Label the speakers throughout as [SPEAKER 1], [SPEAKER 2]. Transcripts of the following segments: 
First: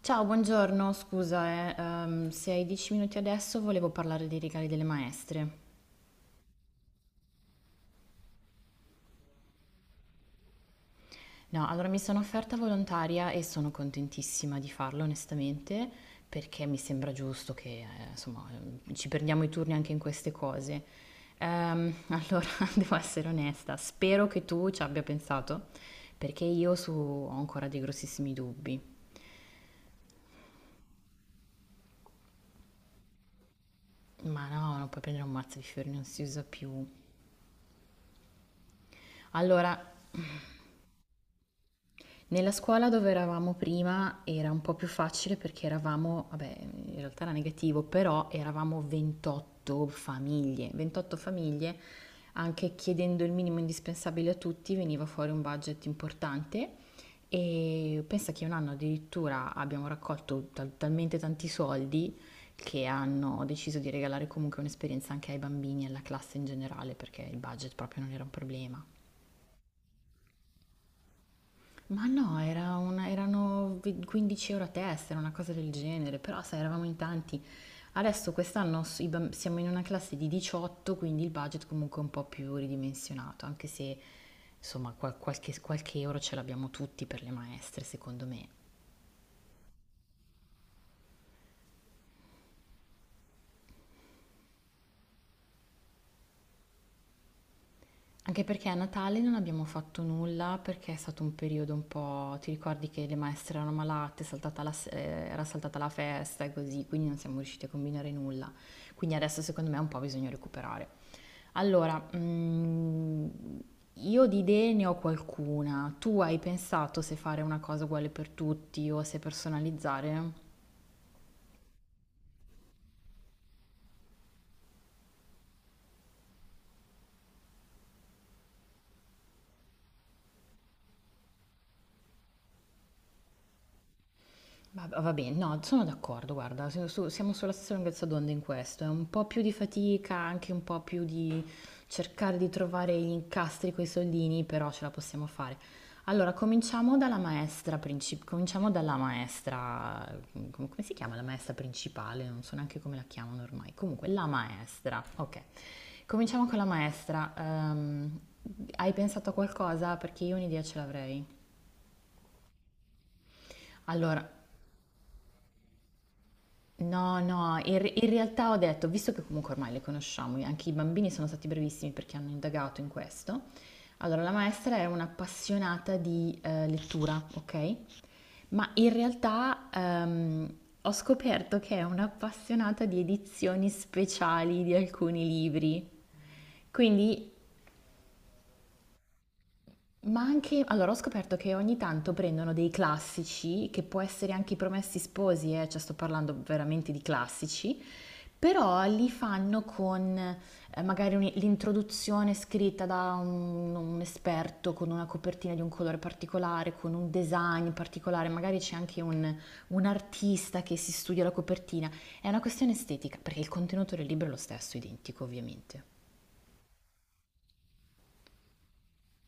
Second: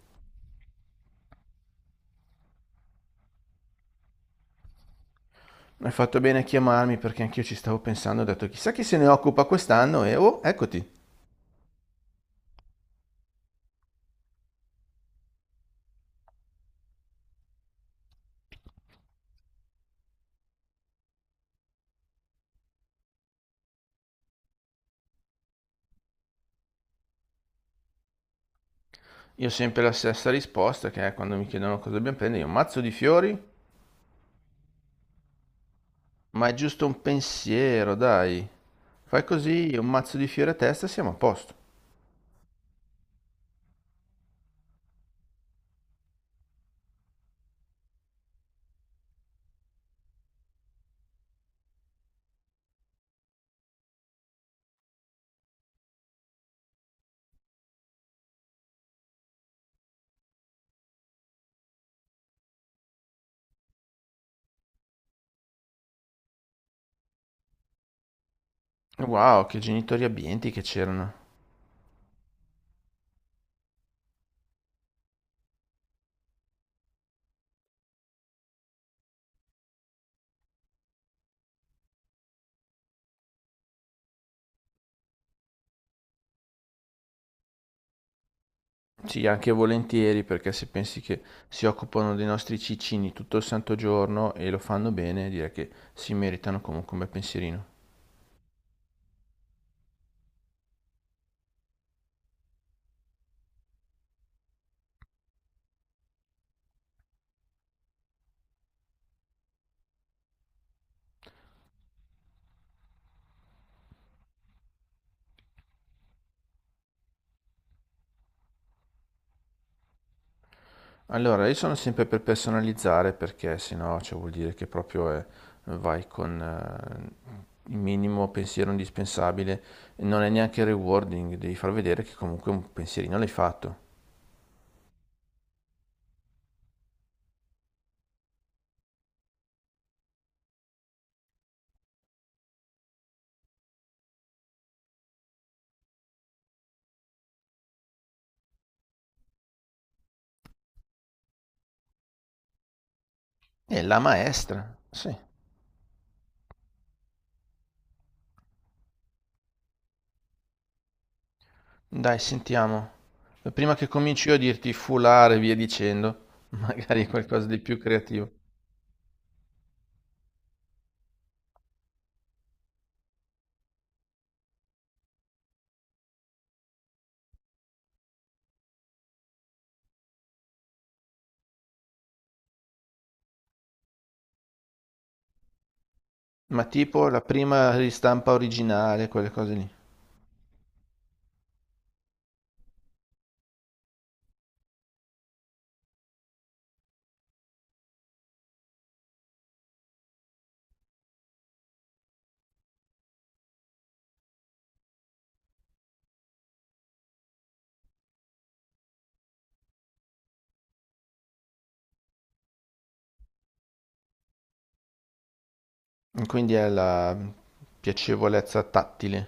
[SPEAKER 1] Ciao, buongiorno, scusa, se hai 10 minuti adesso volevo parlare dei regali delle maestre.
[SPEAKER 2] Hai fatto bene a chiamarmi perché anch'io ci stavo pensando, ho detto chissà chi se ne occupa quest'anno e oh, eccoti.
[SPEAKER 1] No, allora mi sono offerta volontaria e sono contentissima di farlo, onestamente, perché mi sembra giusto che, insomma, ci perdiamo i turni anche in queste cose. Allora, devo essere onesta, spero che tu ci abbia pensato, perché io ho ancora dei grossissimi dubbi.
[SPEAKER 2] Io ho sempre la stessa risposta che è quando mi chiedono cosa dobbiamo prendere, io un mazzo di fiori,
[SPEAKER 1] Ma no, non puoi prendere un mazzo di fiori, non si usa
[SPEAKER 2] ma è giusto
[SPEAKER 1] più.
[SPEAKER 2] un pensiero, dai. Fai così, un
[SPEAKER 1] Allora,
[SPEAKER 2] mazzo di fiori a testa, siamo a posto.
[SPEAKER 1] nella scuola dove eravamo prima era un po' più facile perché eravamo, vabbè, in realtà era negativo, però eravamo 28 famiglie, 28 famiglie, anche chiedendo il minimo indispensabile a tutti veniva fuori un budget importante e pensa che un anno addirittura abbiamo raccolto talmente tanti soldi che hanno deciso di regalare comunque un'esperienza anche ai bambini e alla classe in generale perché il budget proprio non era un problema.
[SPEAKER 2] Wow, che genitori abbienti che c'erano.
[SPEAKER 1] Ma no, era 15 € a testa, era una cosa del genere, però sai, eravamo in tanti. Adesso quest'anno siamo in una classe di 18, quindi il budget comunque è un po' più ridimensionato, anche se insomma qualche euro ce l'abbiamo tutti per le maestre, secondo me.
[SPEAKER 2] Sì, anche volentieri, perché se pensi che si occupano dei nostri ciccini tutto il santo giorno e lo fanno bene, direi che si meritano comunque un bel pensierino.
[SPEAKER 1] Anche perché a Natale non abbiamo fatto nulla perché è stato un periodo un po'. Ti ricordi che le maestre erano malate, è saltata la se- era saltata la festa e così, quindi non siamo riusciti a combinare nulla. Quindi adesso secondo me un po' bisogna recuperare. Allora, io di idee ne ho qualcuna. Tu hai pensato se fare una cosa uguale per tutti o se personalizzare?
[SPEAKER 2] Allora, io sono sempre per personalizzare perché sennò cioè, vuol dire che vai con il minimo pensiero indispensabile, non è neanche rewarding, devi far vedere che comunque un pensierino l'hai fatto.
[SPEAKER 1] Va bene, no, sono d'accordo, guarda, siamo sulla stessa lunghezza d'onda in questo, è un po' più di fatica, anche un po' più di cercare di trovare gli incastri coi soldini, però ce la possiamo fare. Allora, cominciamo dalla maestra principale, cominciamo dalla maestra, come si chiama la maestra principale? Non so neanche come la chiamano ormai.
[SPEAKER 2] E la
[SPEAKER 1] Comunque, la
[SPEAKER 2] maestra,
[SPEAKER 1] maestra,
[SPEAKER 2] sì.
[SPEAKER 1] ok. Cominciamo con la maestra. Hai pensato a qualcosa? Perché io un'idea ce l'avrei.
[SPEAKER 2] Dai, sentiamo. Prima che cominci
[SPEAKER 1] Allora,
[SPEAKER 2] io a dirti foulard e via dicendo, magari
[SPEAKER 1] no,
[SPEAKER 2] qualcosa di
[SPEAKER 1] no,
[SPEAKER 2] più
[SPEAKER 1] in
[SPEAKER 2] creativo.
[SPEAKER 1] realtà ho detto, visto che comunque ormai le conosciamo, anche i bambini sono stati bravissimi perché hanno indagato in questo. Allora, la maestra era un'appassionata di lettura, ok? Ma in realtà ho scoperto che è un'appassionata di edizioni speciali di alcuni libri.
[SPEAKER 2] Ma tipo la
[SPEAKER 1] Quindi
[SPEAKER 2] prima ristampa originale, quelle cose lì.
[SPEAKER 1] Ma anche, allora ho scoperto che ogni tanto prendono dei classici, che può essere anche i Promessi Sposi, cioè sto parlando veramente di classici, però li fanno con magari l'introduzione scritta da un esperto, con una copertina di un colore particolare, con un design particolare, magari c'è anche un artista che si studia la copertina. È una questione estetica, perché il contenuto del libro è lo stesso, identico ovviamente.
[SPEAKER 2] Quindi è la piacevolezza tattile.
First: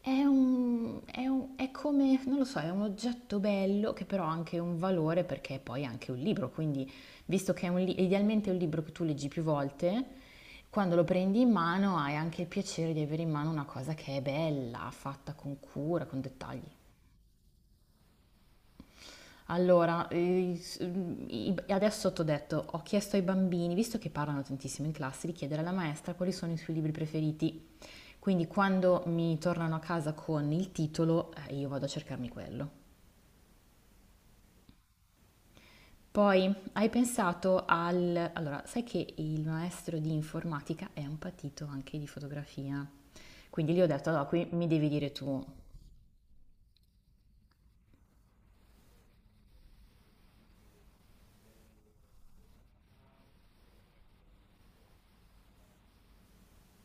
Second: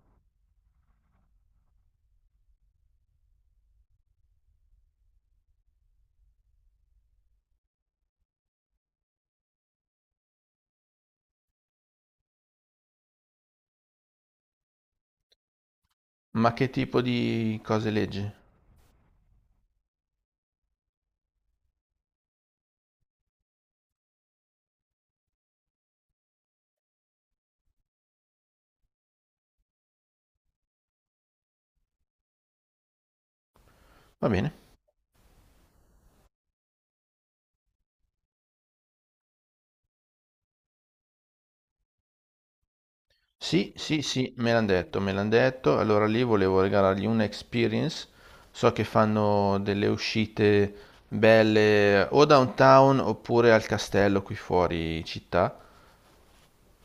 [SPEAKER 1] È come, non lo so, è un oggetto bello che però ha anche un valore perché è poi anche un libro, quindi visto che idealmente è un libro che tu leggi più volte, quando lo prendi in mano hai anche il piacere di avere in mano una cosa che è bella, fatta con cura, con
[SPEAKER 2] Ma che
[SPEAKER 1] dettagli.
[SPEAKER 2] tipo di cose leggi?
[SPEAKER 1] Allora, adesso t'ho detto, ho chiesto ai bambini, visto che parlano tantissimo in classe, di chiedere alla maestra quali sono i suoi libri preferiti. Quindi quando mi tornano a casa con il titolo, io vado a cercarmi quello.
[SPEAKER 2] Va bene.
[SPEAKER 1] Poi, hai pensato al. Allora, sai che il maestro di informatica è un patito anche di fotografia.
[SPEAKER 2] Sì,
[SPEAKER 1] Quindi gli ho
[SPEAKER 2] sì,
[SPEAKER 1] detto, allora,
[SPEAKER 2] sì,
[SPEAKER 1] qui
[SPEAKER 2] me l'han
[SPEAKER 1] mi devi
[SPEAKER 2] detto,
[SPEAKER 1] dire
[SPEAKER 2] me l'han
[SPEAKER 1] tu,
[SPEAKER 2] detto. Allora lì volevo regalargli una experience. So che fanno delle uscite belle o downtown oppure al castello qui fuori città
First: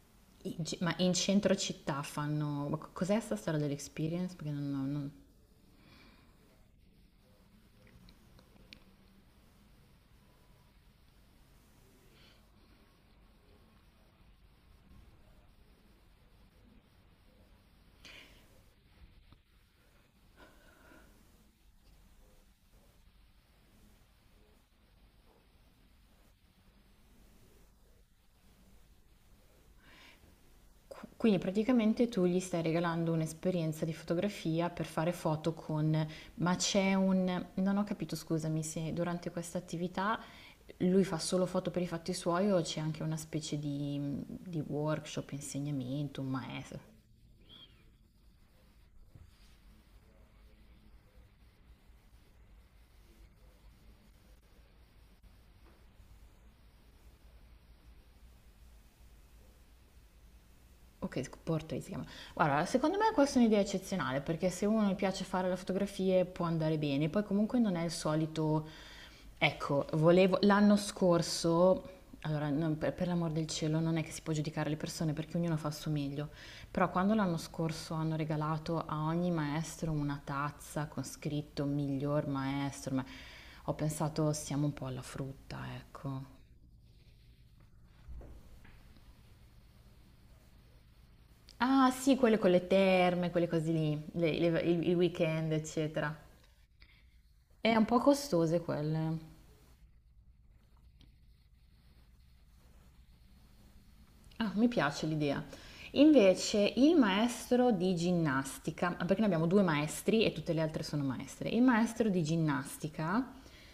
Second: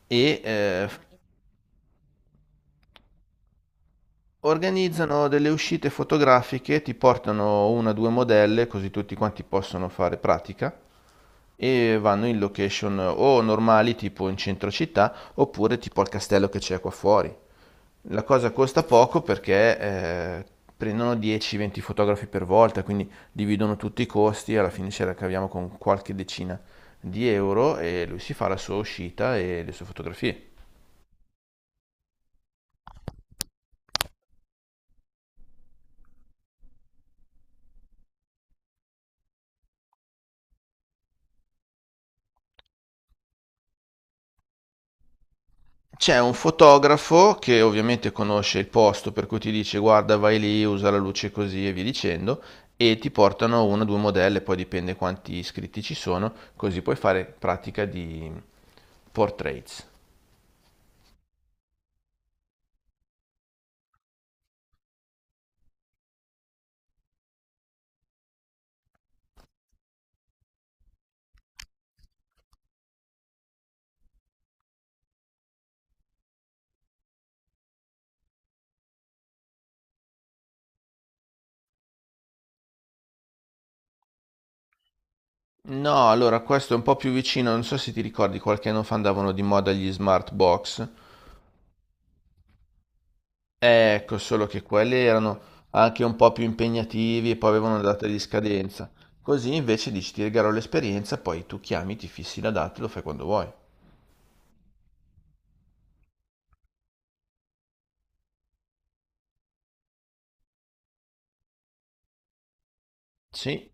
[SPEAKER 2] e eh,
[SPEAKER 1] ma
[SPEAKER 2] f-
[SPEAKER 1] in centro città fanno. Cos'è sta storia dell'experience? Perché non.
[SPEAKER 2] organizzano delle uscite fotografiche, ti portano una o due modelle così tutti quanti possono fare pratica e vanno in location o normali tipo in centro città oppure tipo al castello che c'è qua fuori. La cosa costa poco perché prendono 10-20 fotografi per volta, quindi dividono tutti i costi e alla fine ce la caviamo con qualche decina di euro e lui si fa la sua uscita e le sue fotografie.
[SPEAKER 1] Quindi praticamente tu gli stai regalando un'esperienza di fotografia per fare foto con, ma c'è un, non ho capito, scusami, se durante questa attività lui fa solo foto per i fatti suoi o c'è anche una specie di workshop,
[SPEAKER 2] C'è
[SPEAKER 1] insegnamento, un
[SPEAKER 2] un
[SPEAKER 1] maestro?
[SPEAKER 2] fotografo che ovviamente conosce il posto per cui ti dice guarda vai lì, usa la luce così e via dicendo e ti portano una o due modelle, poi dipende quanti iscritti ci sono, così puoi fare pratica di portraits.
[SPEAKER 1] Ok, portrait si chiama. Guarda, secondo me questa è un'idea eccezionale perché se uno gli piace fare le fotografie può andare bene, poi comunque non è il solito. Ecco, volevo. L'anno scorso, allora per l'amor del cielo non è che si può giudicare le persone perché ognuno fa il suo meglio, però quando l'anno scorso hanno regalato a ogni maestro una tazza con scritto miglior maestro, ma ho pensato siamo un po' alla frutta,
[SPEAKER 2] No,
[SPEAKER 1] ecco.
[SPEAKER 2] allora questo è un po' più vicino, non so se ti ricordi, qualche anno fa andavano di moda gli smart box.
[SPEAKER 1] Ah, sì, quelle con le terme, quelle cose lì,
[SPEAKER 2] Ecco,
[SPEAKER 1] le-
[SPEAKER 2] solo che
[SPEAKER 1] le- i, i
[SPEAKER 2] quelli erano
[SPEAKER 1] weekend,
[SPEAKER 2] anche
[SPEAKER 1] eccetera.
[SPEAKER 2] un po' più impegnativi e poi
[SPEAKER 1] È
[SPEAKER 2] avevano una
[SPEAKER 1] un po'
[SPEAKER 2] data di
[SPEAKER 1] costose
[SPEAKER 2] scadenza.
[SPEAKER 1] quelle.
[SPEAKER 2] Così invece dici ti regalo l'esperienza, poi tu chiami, ti fissi la data e lo fai quando vuoi.
[SPEAKER 1] Ah, mi piace l'idea. Invece, il maestro di ginnastica, ah, perché noi abbiamo due maestri e tutte le altre sono maestre. Il maestro di ginnastica.
[SPEAKER 2] Sì,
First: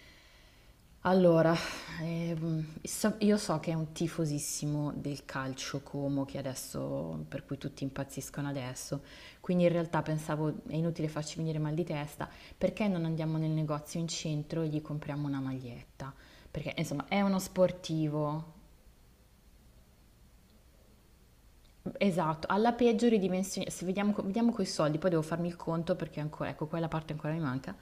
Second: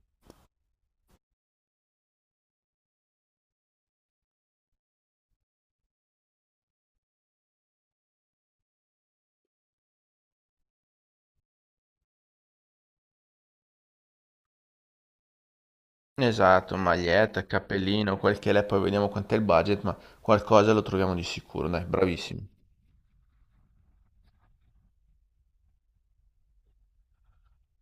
[SPEAKER 1] Allora, io so che è un tifosissimo del calcio Como, che adesso, per cui tutti impazziscono adesso, quindi in realtà pensavo è inutile farci venire mal di testa, perché non andiamo nel negozio in centro e gli compriamo una maglietta? Perché
[SPEAKER 2] esatto,
[SPEAKER 1] insomma è uno
[SPEAKER 2] maglietta, cappellino, quel che
[SPEAKER 1] sportivo.
[SPEAKER 2] l'è, poi vediamo quant'è il budget, ma qualcosa lo troviamo di sicuro, dai, bravissimo.
[SPEAKER 1] Esatto, alla peggio ridimensioni se vediamo, vediamo coi soldi, poi devo farmi il conto perché ancora, ecco, quella parte ancora mi manca.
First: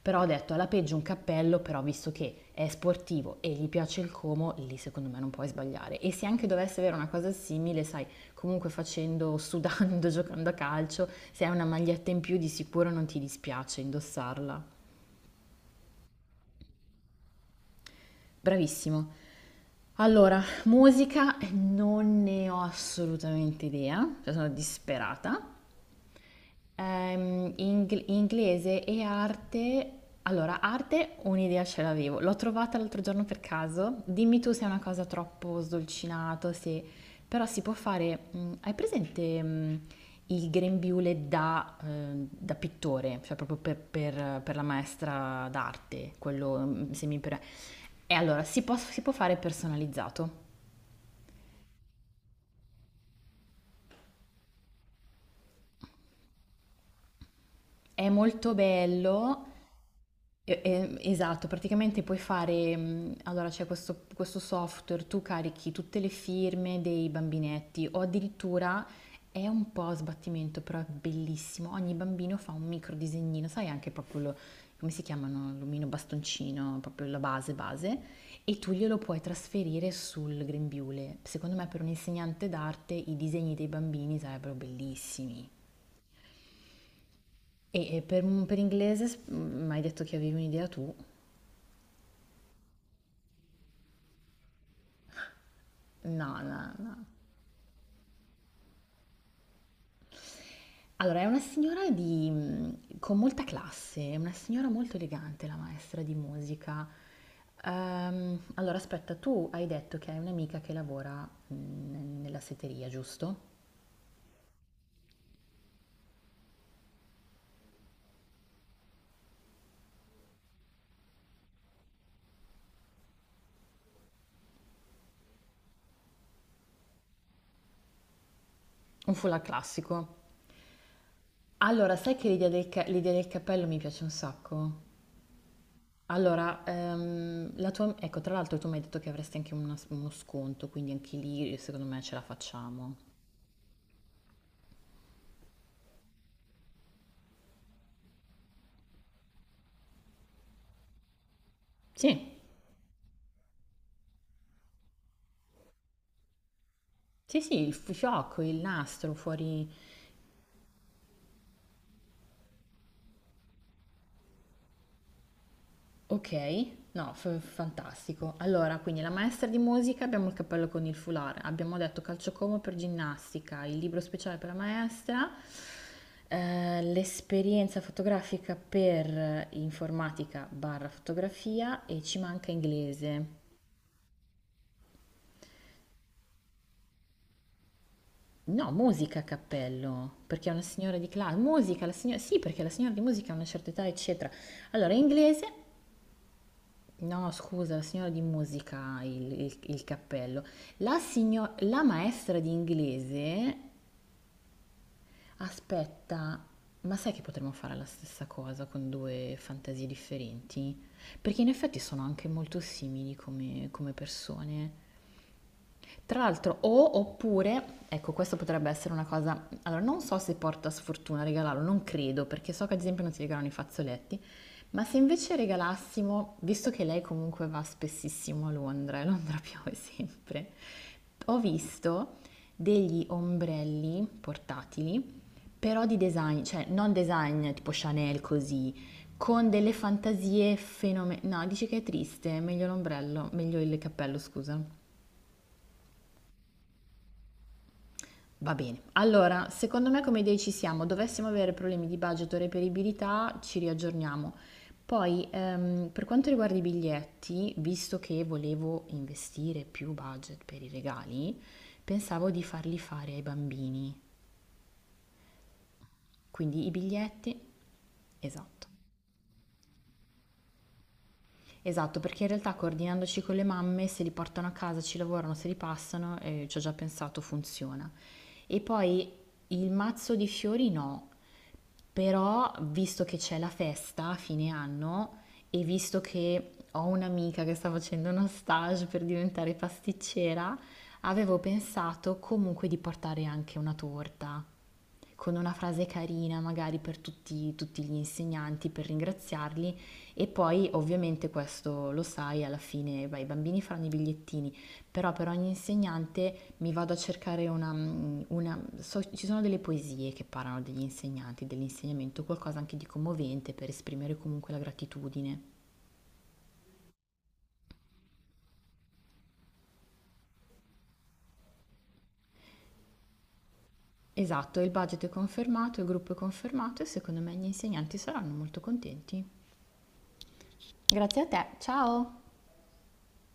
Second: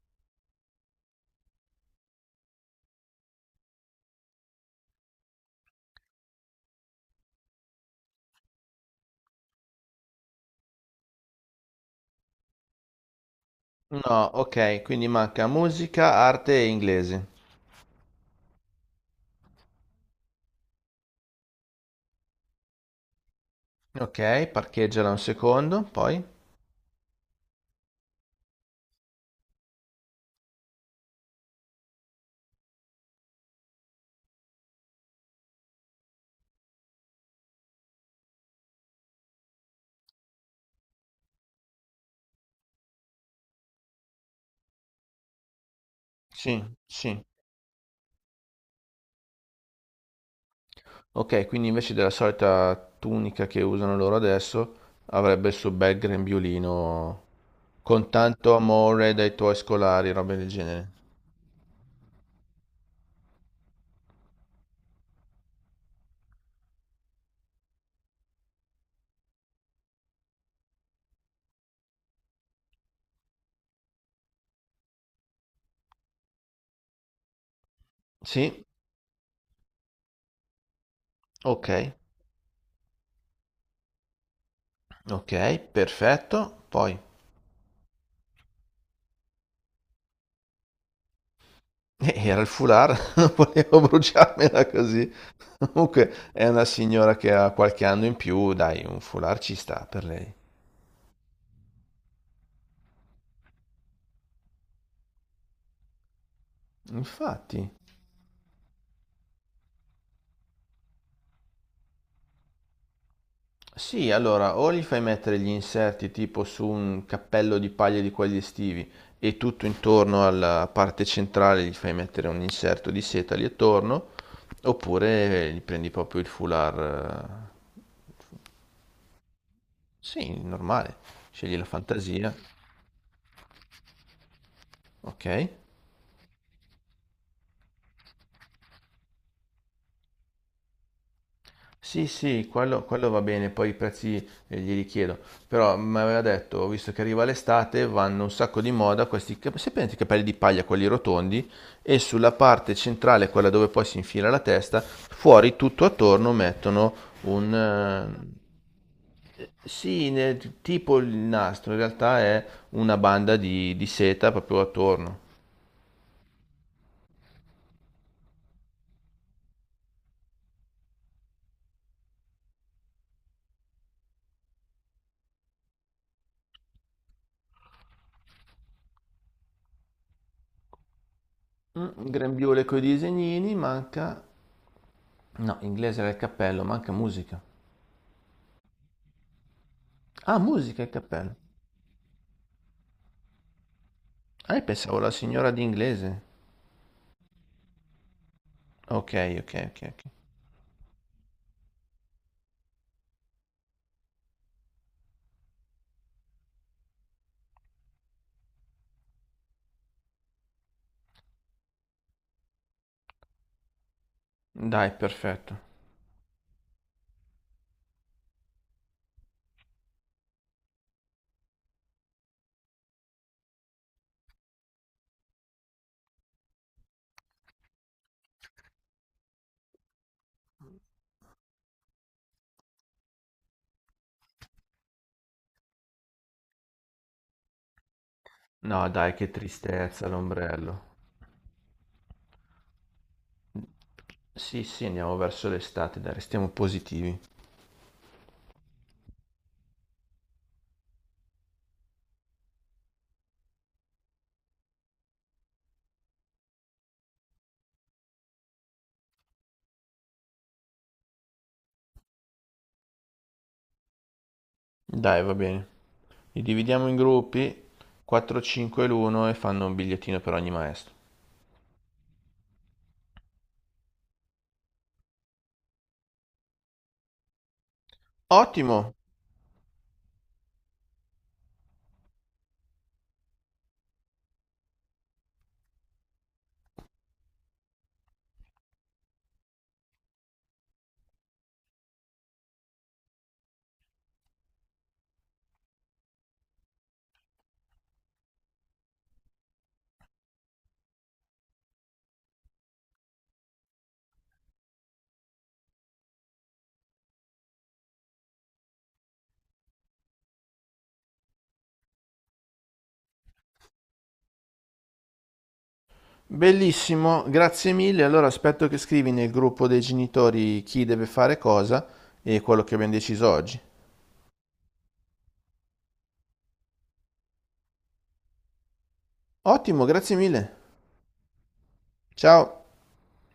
[SPEAKER 1] Però ho detto, alla peggio un cappello, però visto che è sportivo e gli piace il Como, lì secondo me non puoi sbagliare. E se anche dovesse avere una cosa simile, sai, comunque facendo, sudando, giocando a calcio, se hai una maglietta in più di sicuro non ti dispiace
[SPEAKER 2] No,
[SPEAKER 1] indossarla.
[SPEAKER 2] ok, quindi manca musica, arte e inglese.
[SPEAKER 1] Bravissimo. Allora, musica non ne ho assolutamente idea, cioè
[SPEAKER 2] Ok,
[SPEAKER 1] sono
[SPEAKER 2] parcheggiala un
[SPEAKER 1] disperata.
[SPEAKER 2] secondo, poi.
[SPEAKER 1] Inglese e arte. Allora, arte un'idea ce l'avevo. L'ho trovata l'altro giorno per caso. Dimmi tu se è una cosa troppo sdolcinato, se. Però si può fare. Hai presente il grembiule da pittore? Cioè proprio per la maestra d'arte, quello
[SPEAKER 2] Sì,
[SPEAKER 1] semi.
[SPEAKER 2] sì.
[SPEAKER 1] E allora, si può fare personalizzato.
[SPEAKER 2] Ok, quindi invece della solita tunica che usano loro adesso, avrebbe il suo bel grembiulino
[SPEAKER 1] È
[SPEAKER 2] con
[SPEAKER 1] molto
[SPEAKER 2] tanto amore dai
[SPEAKER 1] bello.
[SPEAKER 2] tuoi scolari, robe del genere.
[SPEAKER 1] Esatto, praticamente puoi fare, allora c'è questo software, tu carichi tutte le firme dei bambinetti o addirittura è un po' a sbattimento, però è bellissimo, ogni bambino fa un micro disegnino, sai anche proprio, come si chiamano, l'omino bastoncino, proprio la base base, e
[SPEAKER 2] Sì,
[SPEAKER 1] tu glielo puoi trasferire sul grembiule. Secondo me
[SPEAKER 2] ok,
[SPEAKER 1] per un insegnante d'arte i disegni dei bambini sarebbero bellissimi.
[SPEAKER 2] ok, perfetto. Poi
[SPEAKER 1] E per inglese, mi hai detto che avevi un'idea tu?
[SPEAKER 2] era il foulard, non volevo bruciarmela così. Comunque
[SPEAKER 1] No,
[SPEAKER 2] è una
[SPEAKER 1] no, no.
[SPEAKER 2] signora che ha qualche anno in più, dai, un foulard ci sta per lei.
[SPEAKER 1] Allora, è una signora con molta classe, è una signora molto elegante, la maestra di musica.
[SPEAKER 2] Infatti.
[SPEAKER 1] Allora, aspetta, tu hai detto che hai un'amica che lavora nella setteria, giusto?
[SPEAKER 2] Sì, allora, o gli fai mettere gli inserti tipo su un cappello di paglia di quelli estivi e tutto intorno alla parte centrale gli fai mettere un inserto di seta lì attorno, oppure gli prendi proprio il foulard,
[SPEAKER 1] Un foulard classico.
[SPEAKER 2] sì, normale, scegli la
[SPEAKER 1] Allora, sai che
[SPEAKER 2] fantasia,
[SPEAKER 1] l'idea del cappello mi piace un sacco?
[SPEAKER 2] ok?
[SPEAKER 1] Allora, la tua, ecco, tra l'altro tu mi hai detto che avresti anche uno sconto, quindi anche lì secondo me
[SPEAKER 2] Sì,
[SPEAKER 1] ce la
[SPEAKER 2] sì, quello,
[SPEAKER 1] facciamo.
[SPEAKER 2] quello va bene, poi i prezzi glieli chiedo. Però mi aveva detto, visto che arriva l'estate, vanno un sacco di moda questi, se prendete i capelli di paglia, quelli rotondi, e sulla
[SPEAKER 1] Sì,
[SPEAKER 2] parte centrale, quella dove poi si infila la testa, fuori tutto attorno mettono
[SPEAKER 1] sì, sì, il
[SPEAKER 2] un...
[SPEAKER 1] fiocco, il nastro fuori.
[SPEAKER 2] tipo il nastro, in realtà è una banda di seta proprio attorno.
[SPEAKER 1] Ok, no, fantastico. Allora, quindi la maestra di musica, abbiamo il cappello con il foulard, abbiamo detto calciocomo per ginnastica, il libro speciale per la maestra, l'esperienza fotografica per informatica barra fotografia e ci manca
[SPEAKER 2] Grembiule coi
[SPEAKER 1] inglese.
[SPEAKER 2] disegnini, manca... No, inglese era il cappello, manca musica.
[SPEAKER 1] No, musica a cappello,
[SPEAKER 2] Ah,
[SPEAKER 1] perché è una
[SPEAKER 2] musica e
[SPEAKER 1] signora di
[SPEAKER 2] cappello.
[SPEAKER 1] classe. Musica, la signora. Sì, perché la signora di musica ha una certa età, eccetera.
[SPEAKER 2] Ah, io
[SPEAKER 1] Allora,
[SPEAKER 2] pensavo la signora
[SPEAKER 1] inglese.
[SPEAKER 2] di inglese.
[SPEAKER 1] No, scusa, la signora di musica,
[SPEAKER 2] Ok,
[SPEAKER 1] il,
[SPEAKER 2] ok,
[SPEAKER 1] il-
[SPEAKER 2] ok,
[SPEAKER 1] il
[SPEAKER 2] ok.
[SPEAKER 1] cappello. La maestra di inglese, aspetta, ma sai che potremmo fare la stessa cosa con due fantasie differenti? Perché in effetti sono anche molto simili come persone.
[SPEAKER 2] Dai, perfetto.
[SPEAKER 1] Tra l'altro, o oppure, ecco, questo potrebbe essere una cosa. Allora, non so se porta sfortuna regalarlo, non credo, perché so che ad esempio non si regalano i fazzoletti. Ma se invece regalassimo, visto che lei comunque va spessissimo a Londra e Londra piove sempre, ho visto degli ombrelli portatili, però di design, cioè non design tipo Chanel così,
[SPEAKER 2] No, dai, che
[SPEAKER 1] con delle
[SPEAKER 2] tristezza
[SPEAKER 1] fantasie
[SPEAKER 2] l'ombrello.
[SPEAKER 1] fenomenali. No, dici che è triste, meglio l'ombrello, meglio il cappello, scusa.
[SPEAKER 2] Sì, sì, andiamo verso l'estate, dai, restiamo positivi.
[SPEAKER 1] Va bene, allora secondo me come idee ci siamo, dovessimo avere problemi di budget o reperibilità ci riaggiorniamo. Poi per quanto riguarda i biglietti, visto che volevo investire più budget per i regali, pensavo di farli fare ai bambini,
[SPEAKER 2] Dai, va bene. Li
[SPEAKER 1] quindi i
[SPEAKER 2] dividiamo in
[SPEAKER 1] biglietti,
[SPEAKER 2] gruppi, 4,
[SPEAKER 1] esatto.
[SPEAKER 2] 5 l'uno e fanno un bigliettino per ogni maestro.
[SPEAKER 1] Esatto, perché in realtà coordinandoci con le mamme, se li portano a casa, ci lavorano, se li passano, ci ho già pensato, funziona. E
[SPEAKER 2] Ottimo,
[SPEAKER 1] poi il mazzo di fiori no. Però, visto che c'è la festa a fine anno e visto che ho un'amica che sta facendo uno stage per diventare pasticcera, avevo pensato comunque di portare anche una torta con una frase carina magari per tutti, tutti gli insegnanti, per ringraziarli e poi ovviamente questo lo sai, alla fine beh, i bambini faranno i bigliettini, però per ogni insegnante mi vado a cercare una. Ci sono delle poesie che parlano degli insegnanti, dell'insegnamento, qualcosa anche di commovente per esprimere comunque la gratitudine.
[SPEAKER 2] bellissimo, grazie mille. Allora aspetto che scrivi nel gruppo dei genitori chi deve fare cosa e quello che abbiamo deciso oggi.
[SPEAKER 1] Esatto, il budget è confermato, il gruppo è confermato e secondo me gli insegnanti saranno molto contenti.
[SPEAKER 2] Ottimo, grazie mille.
[SPEAKER 1] Grazie a te, ciao!
[SPEAKER 2] Ciao.